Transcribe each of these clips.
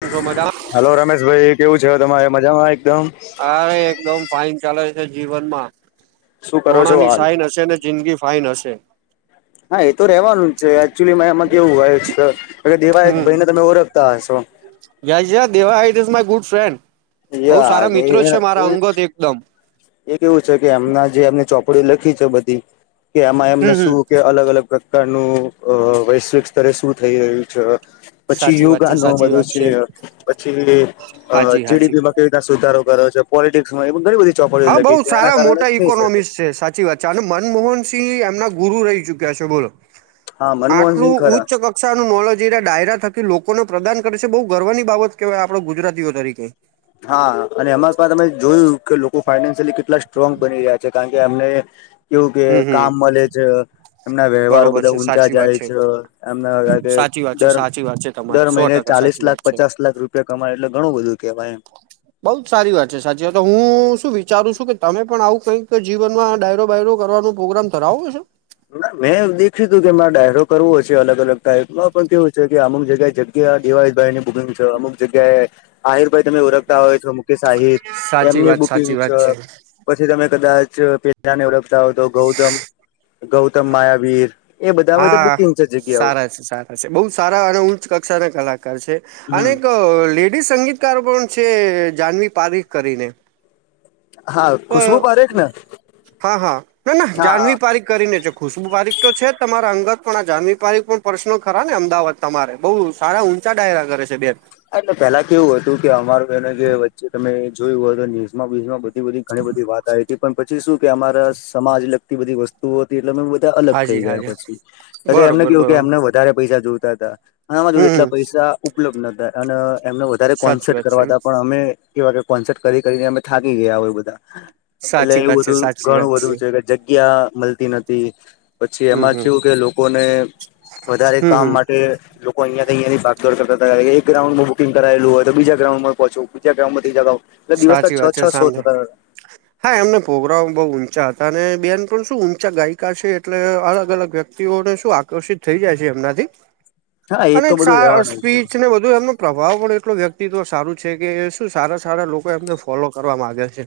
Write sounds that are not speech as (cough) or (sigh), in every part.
કેમ છો મજામાં હલો રમેશભાઈ કેવું છે તમારે મજામાં એકદમ. હા હવે એકદમ ફાઇન ચાલે છે જીવનમાં શું કરો છો (unintelligible) હાલ સાઇન હશે ને. જિંદગી ફાઇન હશે. હા એતો રેવાનું જ છે એકચુલીમાં એમાં કેવું હોય છે દેવાયતભાઈને તમે ઓળખતા હશો (unintelligible) Devayat is my good friend બઉ યા સારા કે મિત્રો છે મારા એ અંગત એકદમ એ કેવું છે કે એમના જે એમને ચોપડી લખી છે બધી કે એમાં હમ એમને હમ શું કે અલગ અલગ પ્રકારનું અ વૈશ્વિક સ્તરે શું થઈ રહ્યું છે. પછી સાચી વાત છે યોગાનો સાચી બધુ વાત છે પછી અ હાજી હાજી જીડીપી મા (unintelligible) સુધારો કરે છે પોલિટિકસમાં એમ ઘણી બધી ચોપડીઓ હા બઉ લખી છે એના સારા કારણે મોટા જ થઈ શકે ઈકોનોમિકસ છે સાચ સાચી વાત છે અને મનમોહનસિંહ એમના ગુરુ રહી ચુક્યા છે બોલો હા આટલું મનમોહનસિંહ ખરા ઉચ્ચ (inaudible) કક્ષાનું નોલોજ એ ડાયરા થકી લોકોને પ્રદાન કરે છે બહુ ગર્વની બાબત કેહેવાય આપડે ગુજરાતીઓ તરીકે હા અને એમાં પણ તમે જોયું કે લોકો ફાઈનાન્સિયલી કેટલા સ્ટ્રોંગ બની રહ્યા છે કારણ કે કે એમને કેવું કે હમ હમ કામ મળે છે. એમના વ્યવહારો બરોબર બધા છે ઊંચા સાચી વાત જાય છે એમના સાચી વાત (unintelligible) છે દર સાચી વાત છે દર તમારી સો મહિને ટકા ચાલીસ સાચી લાખ વાત છે પચાસ લાખ રૂપિયા કમાય એટલે ઘણું બધું કેહેવાય એમ બઉ જ સારી વાત છે સાચી વાત છે તો હું શું વિચારું છું કે તમે પણ આવું કંઈક જીવનમાં ડાયરો બાયરો કરવાનો પ્રોગ્રામ ધરાવો છો. મેં દેખ્યું તું કે મારે ડાયરો કરવો છે અલગ અલગ ટાઈપનો પણ કેવું છે કે અમુક જગ્યાએ જગ્યા કે આ દેવાયતભાઈ બુકિંગ છે અમુક જગ્યા એ આહિરભાઈ તમે ઓળખતા હોય તો મુકેશ આહિર સાચી એમની વાત બુકિંગ સાચી વાત છે. પછી તમે કદાચ પેલાને ઓળખતા હોય તો ગૌધમ ગૌતમ માયાવીર એ બધા બધા બુકિંગ છે જગ્યાઓ બઉં સારા અને ઉચ કક્ષાના કલાકાર છે હમ આનેક એ સંગીતકારો પણ છે જાનવી પારીખ કરીને હા અ ખુશ્બુ પારેખ ને હા હા ના ના હા જાનવી પારીક કરીને છે ખુશબુ પારીખ તો છે તમારા અંગત પણ આ જાનવી પારીખ પણ પર્સનલ ખરા ને અમદાવાદ તમારે બહુ સારા ઊંચા ડાયરા કરે છે બેન આ તો પેલા કેવું હતું કે અમારું એને જે વચ્ચે તમે જોયું હોયતો ન્યુઝ બીજમાં બધી બધી ઘણી બધી વાત આવી હતી પણ પછી શું કે અમારા સમાજ લગતી બધી વસ્તુ તુ હતી એટલે મે બધા અલગ થઈ હાજી ગયા હાજી પછી કાકે બરોબર એમને બરોબર કેવું કે એમને વધારે પૈસા જોતા હતા આમાર જોડે એટલા હમ પૈસા ઉપલબ્ધ નોતા અને એમને વધારે સાચી કોન્સેટ વાત છે કરવા તા પણ અમે એવા કે કોન્સર્ટ કરી કરીને અમે થાકી ગયા હોય, બધા એટલે સાચી એવું વાત છે બધું સાચી વાત ઘણું બધું છે કે જગ્યા મળતી નથી. પછી હમ એમાં હમ ચેવુ કે લોકોને, વધારે હમ કામ હમ માટે લો અયા ત્યાં થી ભાગદોડ કરતા હતા, એક ગ્રાઉડમાં બુકિંગ કરાયેલુ હોય, તો બીજા ગ્રાઉન્ડમાં પહોંચવું, બીજા ગ્રઉન્ડમાંથી ત્રીજા એટલે દિવસના સાચી વાત છે છ-છ શૉ સામે થતા તા. હા, એમના પ્રોગ્રામ બહુ ઊંચા હતા અને બેન પણ શું ઊંચા ગાયિકા છે, એટલે અલગ-અલગ વ્યક્તિ તિઓને શું આકર્ષિત થઈ જાય છે, એમનાથી (inaudible) અને તો બધું સાર અને રેવાનું છે સ્પીચ ને બધું એમનું પ્રભાવ પડે એટલો વ્યક્તિત્વ સારું છે કે શું સારા-સારા લોકો એમને ફોલો કરવા માંગે છે.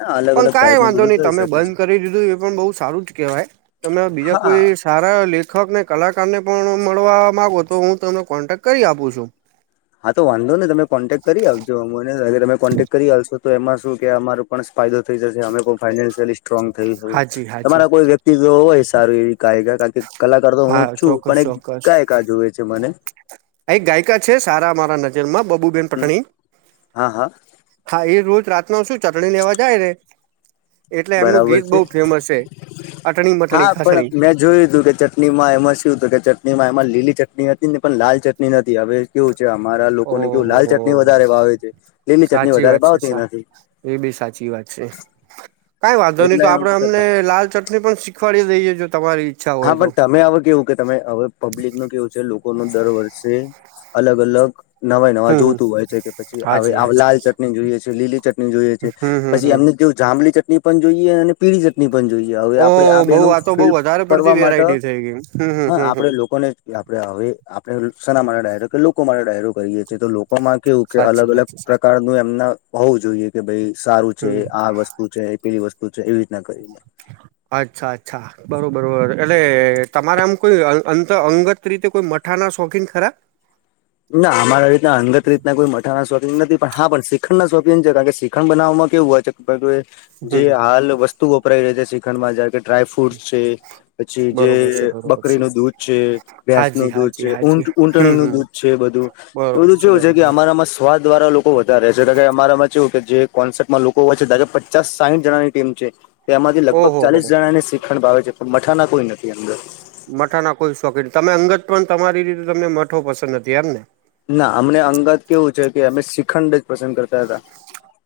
હા અલગ પણ અલગ કાઈ ટાઈપનું વાંધો બધું નહી, થઈ તમે શકે છે બંધ કરી દીધું એ પણ બહુ સારું જ કહેવાય. તમે આ બીજા હા કોઈ સારા લેખકને, કલાકારને પણ મળવા માગો તો, હું તમને કોન્ટેક કરી આપું છું. હા, તો વાંધો નય તમે કોન્ટેક્ટ આપજો, મને વહેલા તકે કોન્ટેક્ટ કરી આલશો. તો એમાં શું કે અમારો પણ ફાયદો થઈ જશે, અમે પણ ફાઈન્શયલી સ્ટ્રોંગ થઈ, હાજી હાજી તમારા કોઈ વ્યક્તિ ક્તિ જો હોય સારી એવી ગાયિકા કારણ કે, કલાકાર તો હું હા છું પણ ચોક્કસ એક ચોક્કસ આ ગાયિકા જોવે છે, મને એક ગાયિકા છે સારા મારા નજરમાં, બબુબેન હમ પટણી હા હા હા, એ રોજ રાતના શું ચટણી લેવા જાય ને એટલે એમનું બરાબર ગીત છે બહુ ફેમસ છે, અટણી, હા મટણી, પણ ખસણી મેં જોયું તું કે ચટણી માં એમાં શું હતું કે, ચટણીમાં એમાં લીલી ચટણી હતી ને, પણ લાલ ચટણી નતી હવે એવું છે અમારા લોકોને કેવું લાલ ચટણી ઓહ વધારે ભાવે છે, લીલી ચટણી સાચી વધારે વાત છે ભાવતી સા નથી. એ બી સાચી વાત છે, કઈ વાંધો નહી એટલે તો એ આપડે કરતા એમને લાલ ચટ ને પણ શીખવાડી દઈએ છ, તમારી ઈચ્છા હા, હોય તો પણ તમે હવે કેવું કે તમે હવે પબ્લિક નું કેવું છે લોકો નું દર વર્ષે અલગ-અલગ નવાઈ નવા હમ હમ જોતું હોય છે કે, પછી આવે હાજી હાજી લાલ ચટણી જોઈએ છે, લીલી ચટણી જોઈએ છે, હમ હમ પછી હમ એમને કેવું જાબલી ચટણી પણ જોઈએ અને પીળી ચટણી પણ જોઈએ. હવે ઓ.. આપડે હો.. બેનું આ તો બઉ ફિલ વધારે કરવા પડતી વેરાઈટી થઈ ગઈ, હમ્મ, હમ્મ, હમ્મ લોકો ને આપણે હવે, આપણે હવે શેના માટે ડાયરો કે લોકો માટે ડાયરો કરીએ છીએ, તો લો માં કેવું કે સાચી વાત અલગ-અલગ છે સાહેબ પ્રકાર નું એમના હોવું જોઈએ કે ભાઈ સારું છે, હમ આ વસ્તુ તો છે પેલી વસ્તુ છે, એવી રીતના કરીયે. અચ્છા-અચ્છા બરોબર રોબર એટલે તમારા આમ કોઈ અંત અંગત રીતે કોઈ મઠા ના શોખીન ખરા ના, અમારા રીતના અંગત રીતના કોઈ મઠાના શોખીન નથી, પણ હા પણ શ્રીખંડ ના શોખીન છે, કારણ કે, શ્રીખન બનાવવાવામાં કેવું હોય છે. બરોબર, જે હમ હાલ વસ્તુ વપરાય રહી છે, શ્રીખંડ માં જેમ કે ડ્રાયફ્રૂટ છે. પછી જે બરોબર છે બરોબર છે બકરીનું દૂધ છે, ભેંસ હાજી નું દૂધ હાજી છે, હાજી ઊટ, હમ ઊંટણીનું હમ દૂધ છે બધું, બરોબર એવું ચેવુ છે કે બરોબર અમાર આમા સ્વાદ વારા લોકો વધારે છે, કારણ કે અમારા માં ચેવું કે જે કોન્સેપ્ટમાં લોકો હોય છે, પચાસ સાહીઠ જણાની- ટીમ છે, તેમાંથી લગભગ ઓહો હો ચાલીસ જણાને શીખણ ભાવે છે, પણ મઠાના કોઈ નથી અંદર મઠા ના કોઈ શોખીન, તમે અંગત પણ તમારી રીતે તમને મઠો પસંદ નથી, એમ ને ના, અમને અંગત કેવું છે કે અમે શ્રીખંડ જ પસંદ કરતા હતા.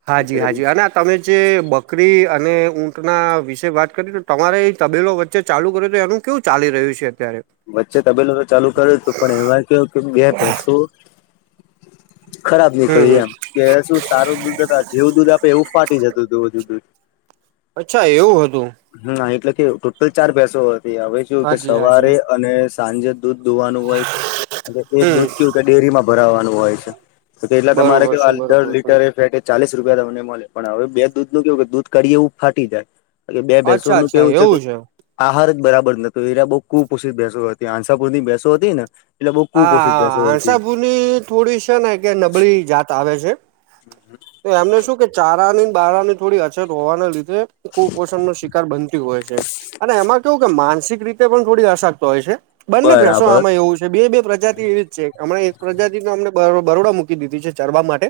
હાજી, હાજી અને તમે જે બકરી અને ઊંટના વિશે વાત કરી તો, તમારે એ તબેલો વચ્ચે ચાલુ કરો તો એનું કેવું ચાલી રહ્યું છે અત્યારે? વચ્ચે તબેલો તો મે ચાલુ કર્યો હતું, પણ એમા કેવુ કે બે બેસો ખરાબ હમ નીકળ્યા, હમ એમ કે શું સારું દૂધ ના, જેવું દૂધ આપે એવું ફાટી જતું હતું ધું દૂધ. અચ્છા એવું હતું. હા, એટલે કે ટોટલ ચાર બેસો હતી હવે જો કે હાજી હાજી સવારે અને સાંજે દૂધ દુવાનું હોય છે, અને એક હમ દૂધ કેવું કે ડેરીમાં ભરાવાનું હોય છે. તો એટલા તમારે બરોબર છે કેવાયે દર બરોબર છે લીટર પેકેટ ચાલીસ રૂપિયા તમને મળે, પણ હવે બે દૂધ નું કેવું કે દૂધ કઢીએ એવું ફાટી જાય. અને બે અચ્છા ભેસોનું અચ્છા કેવું છે કે એવું આહારજ બરાબર નહતો, એરા બહુ કુપોષિત બેસો હતી, હાસાપુર ની બેસો હતી ને. એટલે બહુ કુપપોષિત બેસો હતી. ની થોડી સેને કે નબળી જાત આવે છે. (inaudible) તો એમને શું કે ચારાની બારાની થોડી અછત હોવાના લીધે, કુપોષણનો શિકાર બનતી હોય છે. અને એમાં કેવું કે માનસિક રીતે પણ થોડી અશક્ત હોય છે, બંને ભેંસો બરાબર આમાં એવું છે, બે બે પ્રજાતિ એવીજ છે, હમણા એક પ્રજાતિ અમને બરો બરોડા મૂકી દીધી છે, ચરવા માટે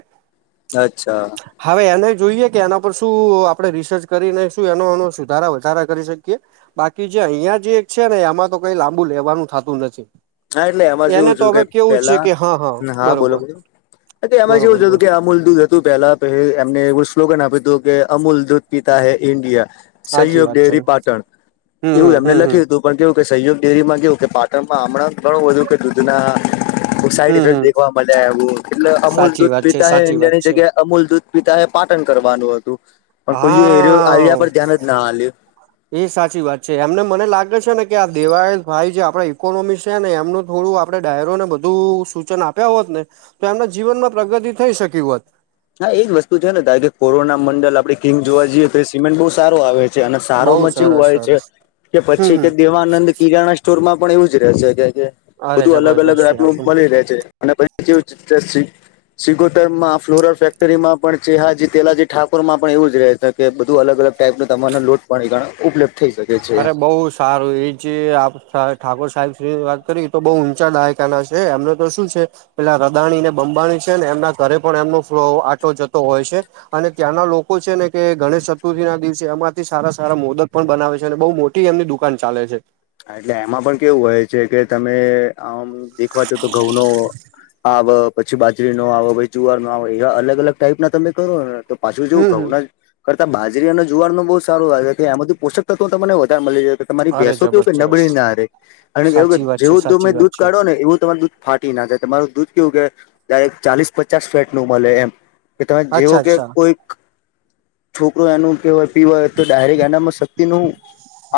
અચ્છા. હવે એને જોઈએ કે એના પર શું આપણેે રિસર્ચ કરીને શું એનો નો સુધારા વધારા કરી શકીએ. બાકી જે અહિયાં જે એક છેને, એમાં તો કઈ લાંબુ લેવાનું થતું નથી. હા, એટલે એમાં એને જેવું તો થું કે હવે કેવું છે પેલા, કે હા હા બોલો બરોબર બોલો એમાં જેવું બરોબર હતું બ કે આમૂલ દૂધ તુ પેલા એમને એવું સ્લોગન આપ્યું હતું, કે અમૂલ દૂધ પીતા હે ઇન્ડિયા. સાચી સહયોગ વાત છે ડેરી પાટણ, હમ એવું હમ એમને હમ હમ લખ્યું હતું. પણ કેવુંકે, સહયોગ ડેરીમાં કેવુંકે, પાટણમાં હમણાં ઘણું બધું કે દૂધના બો સાઈડ હમ ઇફેક્ટ હમ દેખવા મલ્યા એવું, એટલે અમૂલ સાચી દૂધ વાત છે પીતા હે સાચી વાત ઇન્ડિયાની છે જગ્યા એ અમૂલ દૂધ પિતા હે પાટન કરવાનું હતું, પણ કોઈએ એયરો આઈડિયા હા પર ધ્યાન જ ના હાલ્યું. એ સાચી વાત છે, એમને મને લાગે છે ને કે આ દેવાય ભાઈ જે આપડા ઈકોનોમી છે ને એમનું થોડું આપણે ડાયરોને બધું સૂચન આપ્યા હોતને, તો એમના જીવનમાં પ્રગતિ થઈ શકી હોત. હા એજ વસ્તુ છેને, ડાયરેક કોરોના મંડલ આપડે કિંગ જોવા જઈએ, તો એ સિમેન્ટ બહુ સારો આવે છે. છે, અને સારો બઉુ મચ એવું સરસ હોય છે, સરસ કે હમ પછી હમ કે દેવાનંદ કિરાણા સ્ટોરમાં પણ એવું જ રહે છે, કે જે અરે બધું અલગ અલગ જબરજસ્ત છે. (unintelligible) મળી રહે છે. (inaudible) ફેક્ટરીમાં પણ ચેહાજી તેલાજી ઠાકોરમાં પણ એવું જ રહે છે, કે બધું અલગ અલગ ટાઈપનો તમને લોટ પણ ઈ ઘણા ઉપલબ્ધ થઈ શકે. છે એમ અરે બઉુ સારું એ જે આપકા ઠાકોર સાહેબ શ્રીની વાત કરી, તો બહુ ઊંચા દાયકાના છે, એમને તો શું છે પેલા રદાણી ને બંબાણી છે, ને એમના ઘરે પણ એમનો ફલો આટો જતો હોય છે. અને ત્યાંના લોકો છે ને, કે ગણેશ ચતુર્થી ના દિવસે એમાંથી સારા સારા મોદક પણ બનાવે છે. અત્યારે બહુ મોટી એમની દુકાન ચાલે છે. એટલે એમાં પણ કેવું હોય છે કે તમે આમ દેખવા છો તો ઘઉંનો આવ પછી, બાજરી નો આવ, પછી જુવાર નો આવ, એવા અલગ અલગ ટાઈપ ના કરોને તો પાછુ જેવુ હમ હમ ઘઉંનાજ કરતા બાજરી અને જુવાર નો બહુ સારું આવેે છે, કે આમાંથીું પોષક તત્વો તમને વધારે મળી જાય, તમારી અરે ભેસો નબળી જબરજસ્ત ના રેય, અને જેવું કે સાચી વાત છે જેવું તમે સાચી વાત દૂધ છે કાઢો ને એવું તમાર દૂધ ફાટી ના જાય, તમારું દૂધ કેવું કે દાયરેક ચાલીસ પચાસ ફેટ નું મલે એમ. કે તમે જેવો અચ્છા કે અચ્છા કોઈક છોકરો એનું કેવાય પીવાય તો ડાયરેક્ટ એનામાં શક્તિ ન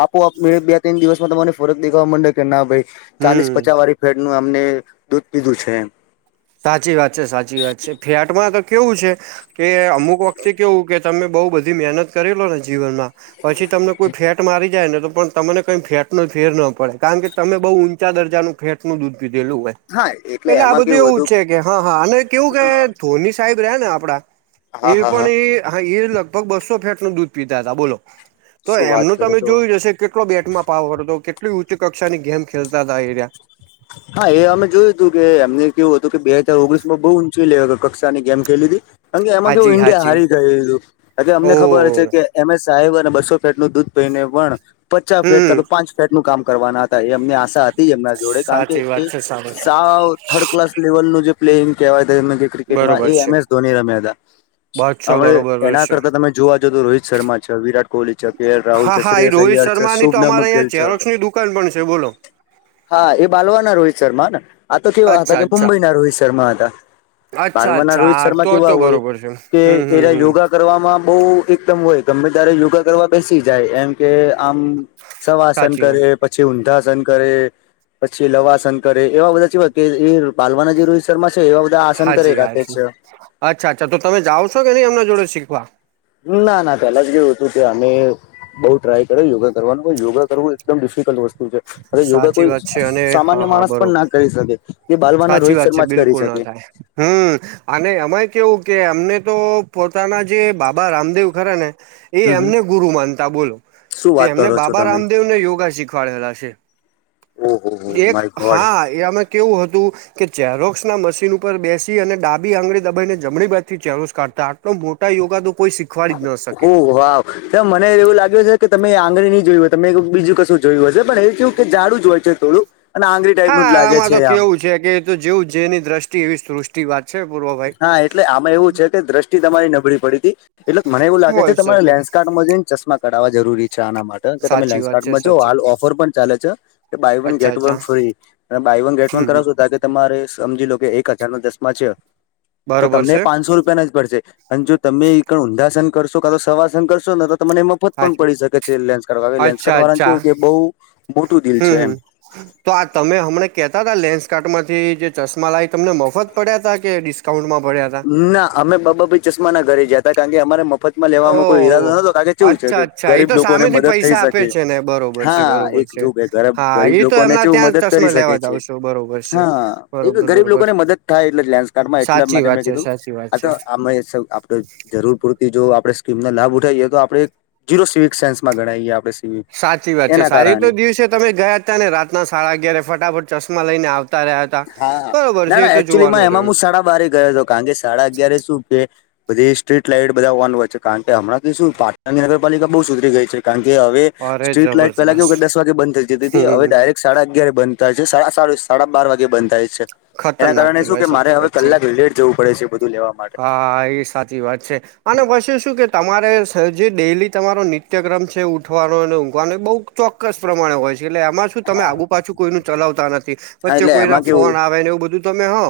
આપોઆપ મે બે તેઈન દિવસમાં તમને ફરક દેખવા માંડે કે ના ભાઈ ચાલીસ હમ પચાસ વાળી ફેટનું નું અમને દૂધ પીધું છે એમ. સાચી વાત છે, સાચી વાત છે, ફ્લેટ માં તો કેવું છે કે અમુક વખતે કેવું કે તમે બઉ બધી મહેનત કરીલો ને જીવનમાં પછી તમને કોઈ ફેટ મારી જાય ને તો પણ કંઈ ફેટ ન ફેર ન પડે, કારણ કે તમે બહુ દર્જાનું ફેટ નું દૂધ પીધેલું હોય. હાય એટલે આ એમાં બધું કેવું એવું હતુ છે કે હા-હા અને કેવું કે ધોની સાહેબ રહે ને આપડા એ હા હા પણ હા એ હા એ લગભગ બસ્સો ફેટ નું દૂધ પીતા હતા બોલો, તો શું વાત એમનું કરો તમે છો જોયું જ હશે કેટલો બેટમાં પાવર હતો, કેટલી ઉચ્ચ કક્ષાની ગેમ ખેલતા હતા એયરીયા. હા, એ અમે જોયું હતું કે એમને કેવું હતું કે બે હજાર ઓગણીસ માં બહુ ઊંચી લે કક્ષાની ગેમ ખેલી હતી. કારણ કે એમાં કેવું હાજી ઈન્ડિયા હાજી હારી ગયુહતું કારણ કે અમને ઓ ખબર છે કે એમ એસ સાહેબ અને બસો ફેટ નું દૂધ પીઈને પણ પચાસ ફેટ કા હમ તો પાંચ ફેટ નું કામ કરવાના હતા એમ. અમને આશા હતી એમના જોડે કારણ કે સાચી એ વાત છે સારું સા વ થર્ડ ક્લાસ લેવલ નું જે પ્લેંગ કેવાય તે ક્રિકેટમાં બરોબર એ છે એમ એસ ધોની રમ્યા હતા. બસો હવે બરોબર એના છે કરતા તમે જોવા જો તો રોહિત શર્મા છે વિરાટ કોહલી છે કે એલ રાહુલ હા છે હા એ શ્રેયસ રોહિત અયર છે શર્માની તો અમારે શુભનમ ગિલ અહીંયા છ. ચેરોક્સની દુકાન પણ છે બોલો હા, એ બાલવા ના રોહિત શર્મા ને, આ તો કેવા હતા અચ્છા કે અચ્છા મુંબઈના રોહિત શર્મા હતા. અચ્છા બાલમા ના અચ્છા રોહિત હા શર્મા તો કેવા તો હોય બરોબર છે કે હમ હમ એયરા હમ યોગા કરવામાં બહુ એકદમ હોય ગમે તારે યોગા કરવા બેસી જાય એમ કે આમ સવાસન સાચી કરે, વાત પછી ઊંધાસન કરે પછી લવાસન કરે, એવા બધા જેવાય કે એ બાલવાના જે રોહી ત શર્મા છે એવા બધા આસન કરી હાજી રાખે હાજી છે. અચ્છા- અચ્છા તો તમે જાઓ છો કે નહીં એમના જોડે શીખવા. ના- ના પેલા જેવું હતું તે અમે બઉ ટ્રાય કરે યોગા કરવાનું પણ યોગા કરવું એકદમ ડિફિકલ્ટ વસ્તુ છે. યોગા સાચી કોઈ વાત છે અને સામાન્ય હા હા માણસ પણ બરોબર ના કરી શકે. એ બાલમાં ના સાચી રોહિત વાત છે શર્મા જ કરી બિલકુલ ના શકે. થાય હમ અને આમાંય કેવું કે અમને તો પોતાના જે બાબા રામદેવ ખરા ને, એ હમ હમ અમને ગુરુ માનતા બોલો. શું તે વાત અમને કરો છો બાબા તમે રામદેવ ને યોગા શીખવાડેલા છે. ઓહો હો એક માય ગોડ હા એ એમાં કેવું હોત. તું કે ચેરોક્સ ના મશીન ઉપર બેસી, અને ડાબી આંગળી દબાઈને જમણી બાજ થી ચેરોક્સ કાઢતા. પન મોટા યોગા તો કોઈ શી હો, વાવ તો મને એવું લાગ્યું છે કે તમે આંગળી નહી જોય હોય, તમે બીજું કશું જોયું હશે, પણ એ કેવું કે જાડું જ હોય છે થોડું અને આંગળી ટાઈપનું જ હા લાગે આમાં છે તો આમ. કેવું છે કે જો જેવું જેની દ્રષ્ટિ એવી સૃષ થી વાત છે પોરવા હા, એટલે આમાં એવું છે કે દ્રષ્ટિ તમારી નબળી પડી હતી. એટલે મને એવું લાગે છે હોય તમારે શકે લેન્ડસ્કાર્ડમાં જઈને ચશ્મા કાઢવા જરૂરી છે. અચ્છા આના માટે કે તમે સાચી વાત લેન્સકાર્ટ છે માં જોવો, સાચી હાલ ઓફર પણ ચાલે છે કે બાય વન અચ્છા ગેટ વન અચ્છા ફ્રી. અને બાય વન ગેટ વન હમ હમ કરાવશો, તો આજે તમારે સમજી લો કે એક હજાર નો દસમાં છે. તો બરોબર તમને છે. પાંચસો રૂપિયા ના જ પડશે. અન જો તમે એકડ ઊંધાસન કરશો કા તો સવાસન કરશો ન તો તમને એમાં પત પણ સાચું. પડી શકે છે લેન્સકાડ હવે અચ્છા લેન્સકાર્ટ અચ્છા વાળાનું કે બહુ મોટું દિલ છે હમ એમ. હમ તો આ તમે હમને કેતા હતા લેન્સ કાર્ટમાંથી જે ચશ્મા લાય તમને મોફત પડ્યા તા કે ડિસ કાઉન્ટમાં પડીયા તા. ના અમે બબાભાઈ ચશ્માના ઘરે જયા હતા કારણ કે અમારે મફત માં લેવામાં કોઈ ઈરાદો ઓહ નતો કારણ કે ચેવું છે અચ્છા કે અચ્છા એ ગરીબ તો લોકોને સામેથી મદદ થઈ પૈસા શકે. આપે છે ને બરોબર છે હા એ બરોબર જો છે બેન ગરબ હા ગરીબ એ તો લોકોને એમના જેવું ત્યાં મદદ કરી ચશ્મા શકે લેવા છે. જાવ છો બરોબર છે હા, એતો બરોબર ગરીબ બરોબર લોકોને મદદ થાય એટલે લેન્સ કાર્ડમાં એટલા સાચી માટે વાત મેં છે કીધું સાચી વાત આ છે તો આ (unintelligible) જરૂર પૂરતી જો આપડે સ્કીમનો લાભ ઉઠાઇયે એ તો આપડે જીરો સિવિક સેન્સમાં ગણાઇયે આપણે સ સાચી વાત છે સારી તો દિવસે તમે ગયા. તા ને રાતના સાડા અગિયારે ફટાફટ ચશ્મા લઈને આવતા રહ્યાત. હા, ના-ના એકચુલીમાં એમાં એમા મું સાડા બારે ગયો હતો કારણ કે સાડા અગિયાર શું કે બધી સ્ટ્રીટ લાઈટ બધા હોવાનું હોય છે, કારણ કે હમણાંથી શું પાટણની નગરપાલિકા બહુ સુધરી ગઈ છે કારણ કે હવે અરે સ્ટ્રીટ લાઈટ પેલા જબરજસ્ત કેવું દસ વાગે બંધ થઈ જતી હતી. હવે હમ ડાયરેક્ટ સાડા અગિયારે બંધ થાય છે સાડા સાડ સાડા બાર વાગે બંધ થાય છે. એના ખતરનાક કારણે શું કેવાય કે મારે સાચી વાત હવે છે કલાક લેટ જવું પડે છે બધું લેવા માટે હા, એ સાચી વાત છે. અને પછી શું કે તમારે સ જે ડેઈલી તમારો નિત્યક્રમ છે ઊઠવાનો અને ઊંઘવાનો એ બહુ ચોક્કસ પ્રમાણે હોય છે એટલે એમાંજ તો તમે આગુ પાછું કોઈનું ચલાવતા નથી હા વચ્ચે એટલે કોઈ ના એમાં કેવું ફોન આવે ને એવું બધું તમે હો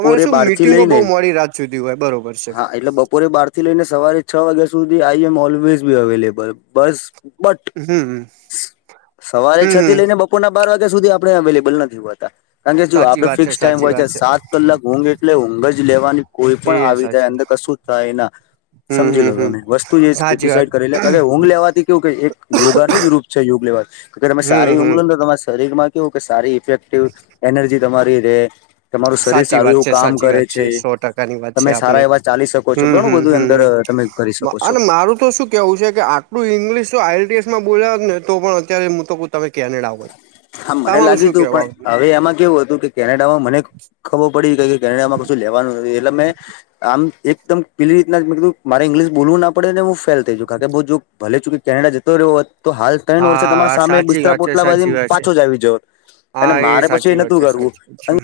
અમારે શું બાર થી મિટિંગો લઈને બહુ મોડી રાત સુધી હોય બરોબર. છે હા, એટલે બપોરે બાર થી લઈને સવારે છ વાગ્યા સુધી I am always be available બસ બટ, હમ સ સવારે છથી હમ લઈને બપ બપોરના બાર વાગ્યા સુધી આપણે અવેલેબલ નથી હોતા. કારણ કે જો સાચી આપડે વાત છે ફિક્સ ટાઈમ સાચી હોય છે વાત સાત કલાક ઊંઘ એટલે ઊંઘ જ લેવાની કોઈ પણ એ આવી જાય સાચી અંદર કશું થાય ના. હમ સમજી હમ લો હમ તમે વસ્તુ જે સાચી વાત ડિસાઈડ કરી ઊંઘ લેવાથી કેવું કે એક યોગાનું જ રૂપ છે યોગ લેવા. અગર તમે હમ સારી ઊધ હમ લો ને તો તમારા શરીર માં કેવું કે સારી ઇફેક્ટિવ એનર્જી તમારી રે. તમારું શરીર સાચી સારું વાત એવું છે કામ સાચી કરે વાત છે. સો ટકાની વાત છે તમે આમ. સારા એવા ચાલી શકો છો ઘણું બધું અંદર તમે કરી શકો છો. (inaudible) તો શું. કેવું છે કે આટલું ઇંગ્લિશ તો ઇટ્સમાં બોલ્યાત ને તો પણ અત્યારે હું તો તમે કેનેડા હોત. હા મને લાગ્યું હતું પણ હવે એમાં કેવું હતું કે કેનેડામાં મને. ખબર પડી ગઈ કેનેડામાં શું લેવાનું નથી એટલે મેં આમ એકદમ પેલી રીતનાજ મે કીધું મારે ઈંગ્લિશ બોલવું ના પડે ને હું ફેલ થઈ જઉ કાકે બો જો ભલે ચુંકે કેનેડા જતો રયો હોત તો હાલ ત્રણ વર્ષે તમારા હા સામે સાચી બિસ્તરા વાત છે પોટલા બાધી સાચી વાત છે પાછો જ આવી જોત હા અને મારે પછી સાચી એ વાત નતું કરવું. (unintelligible)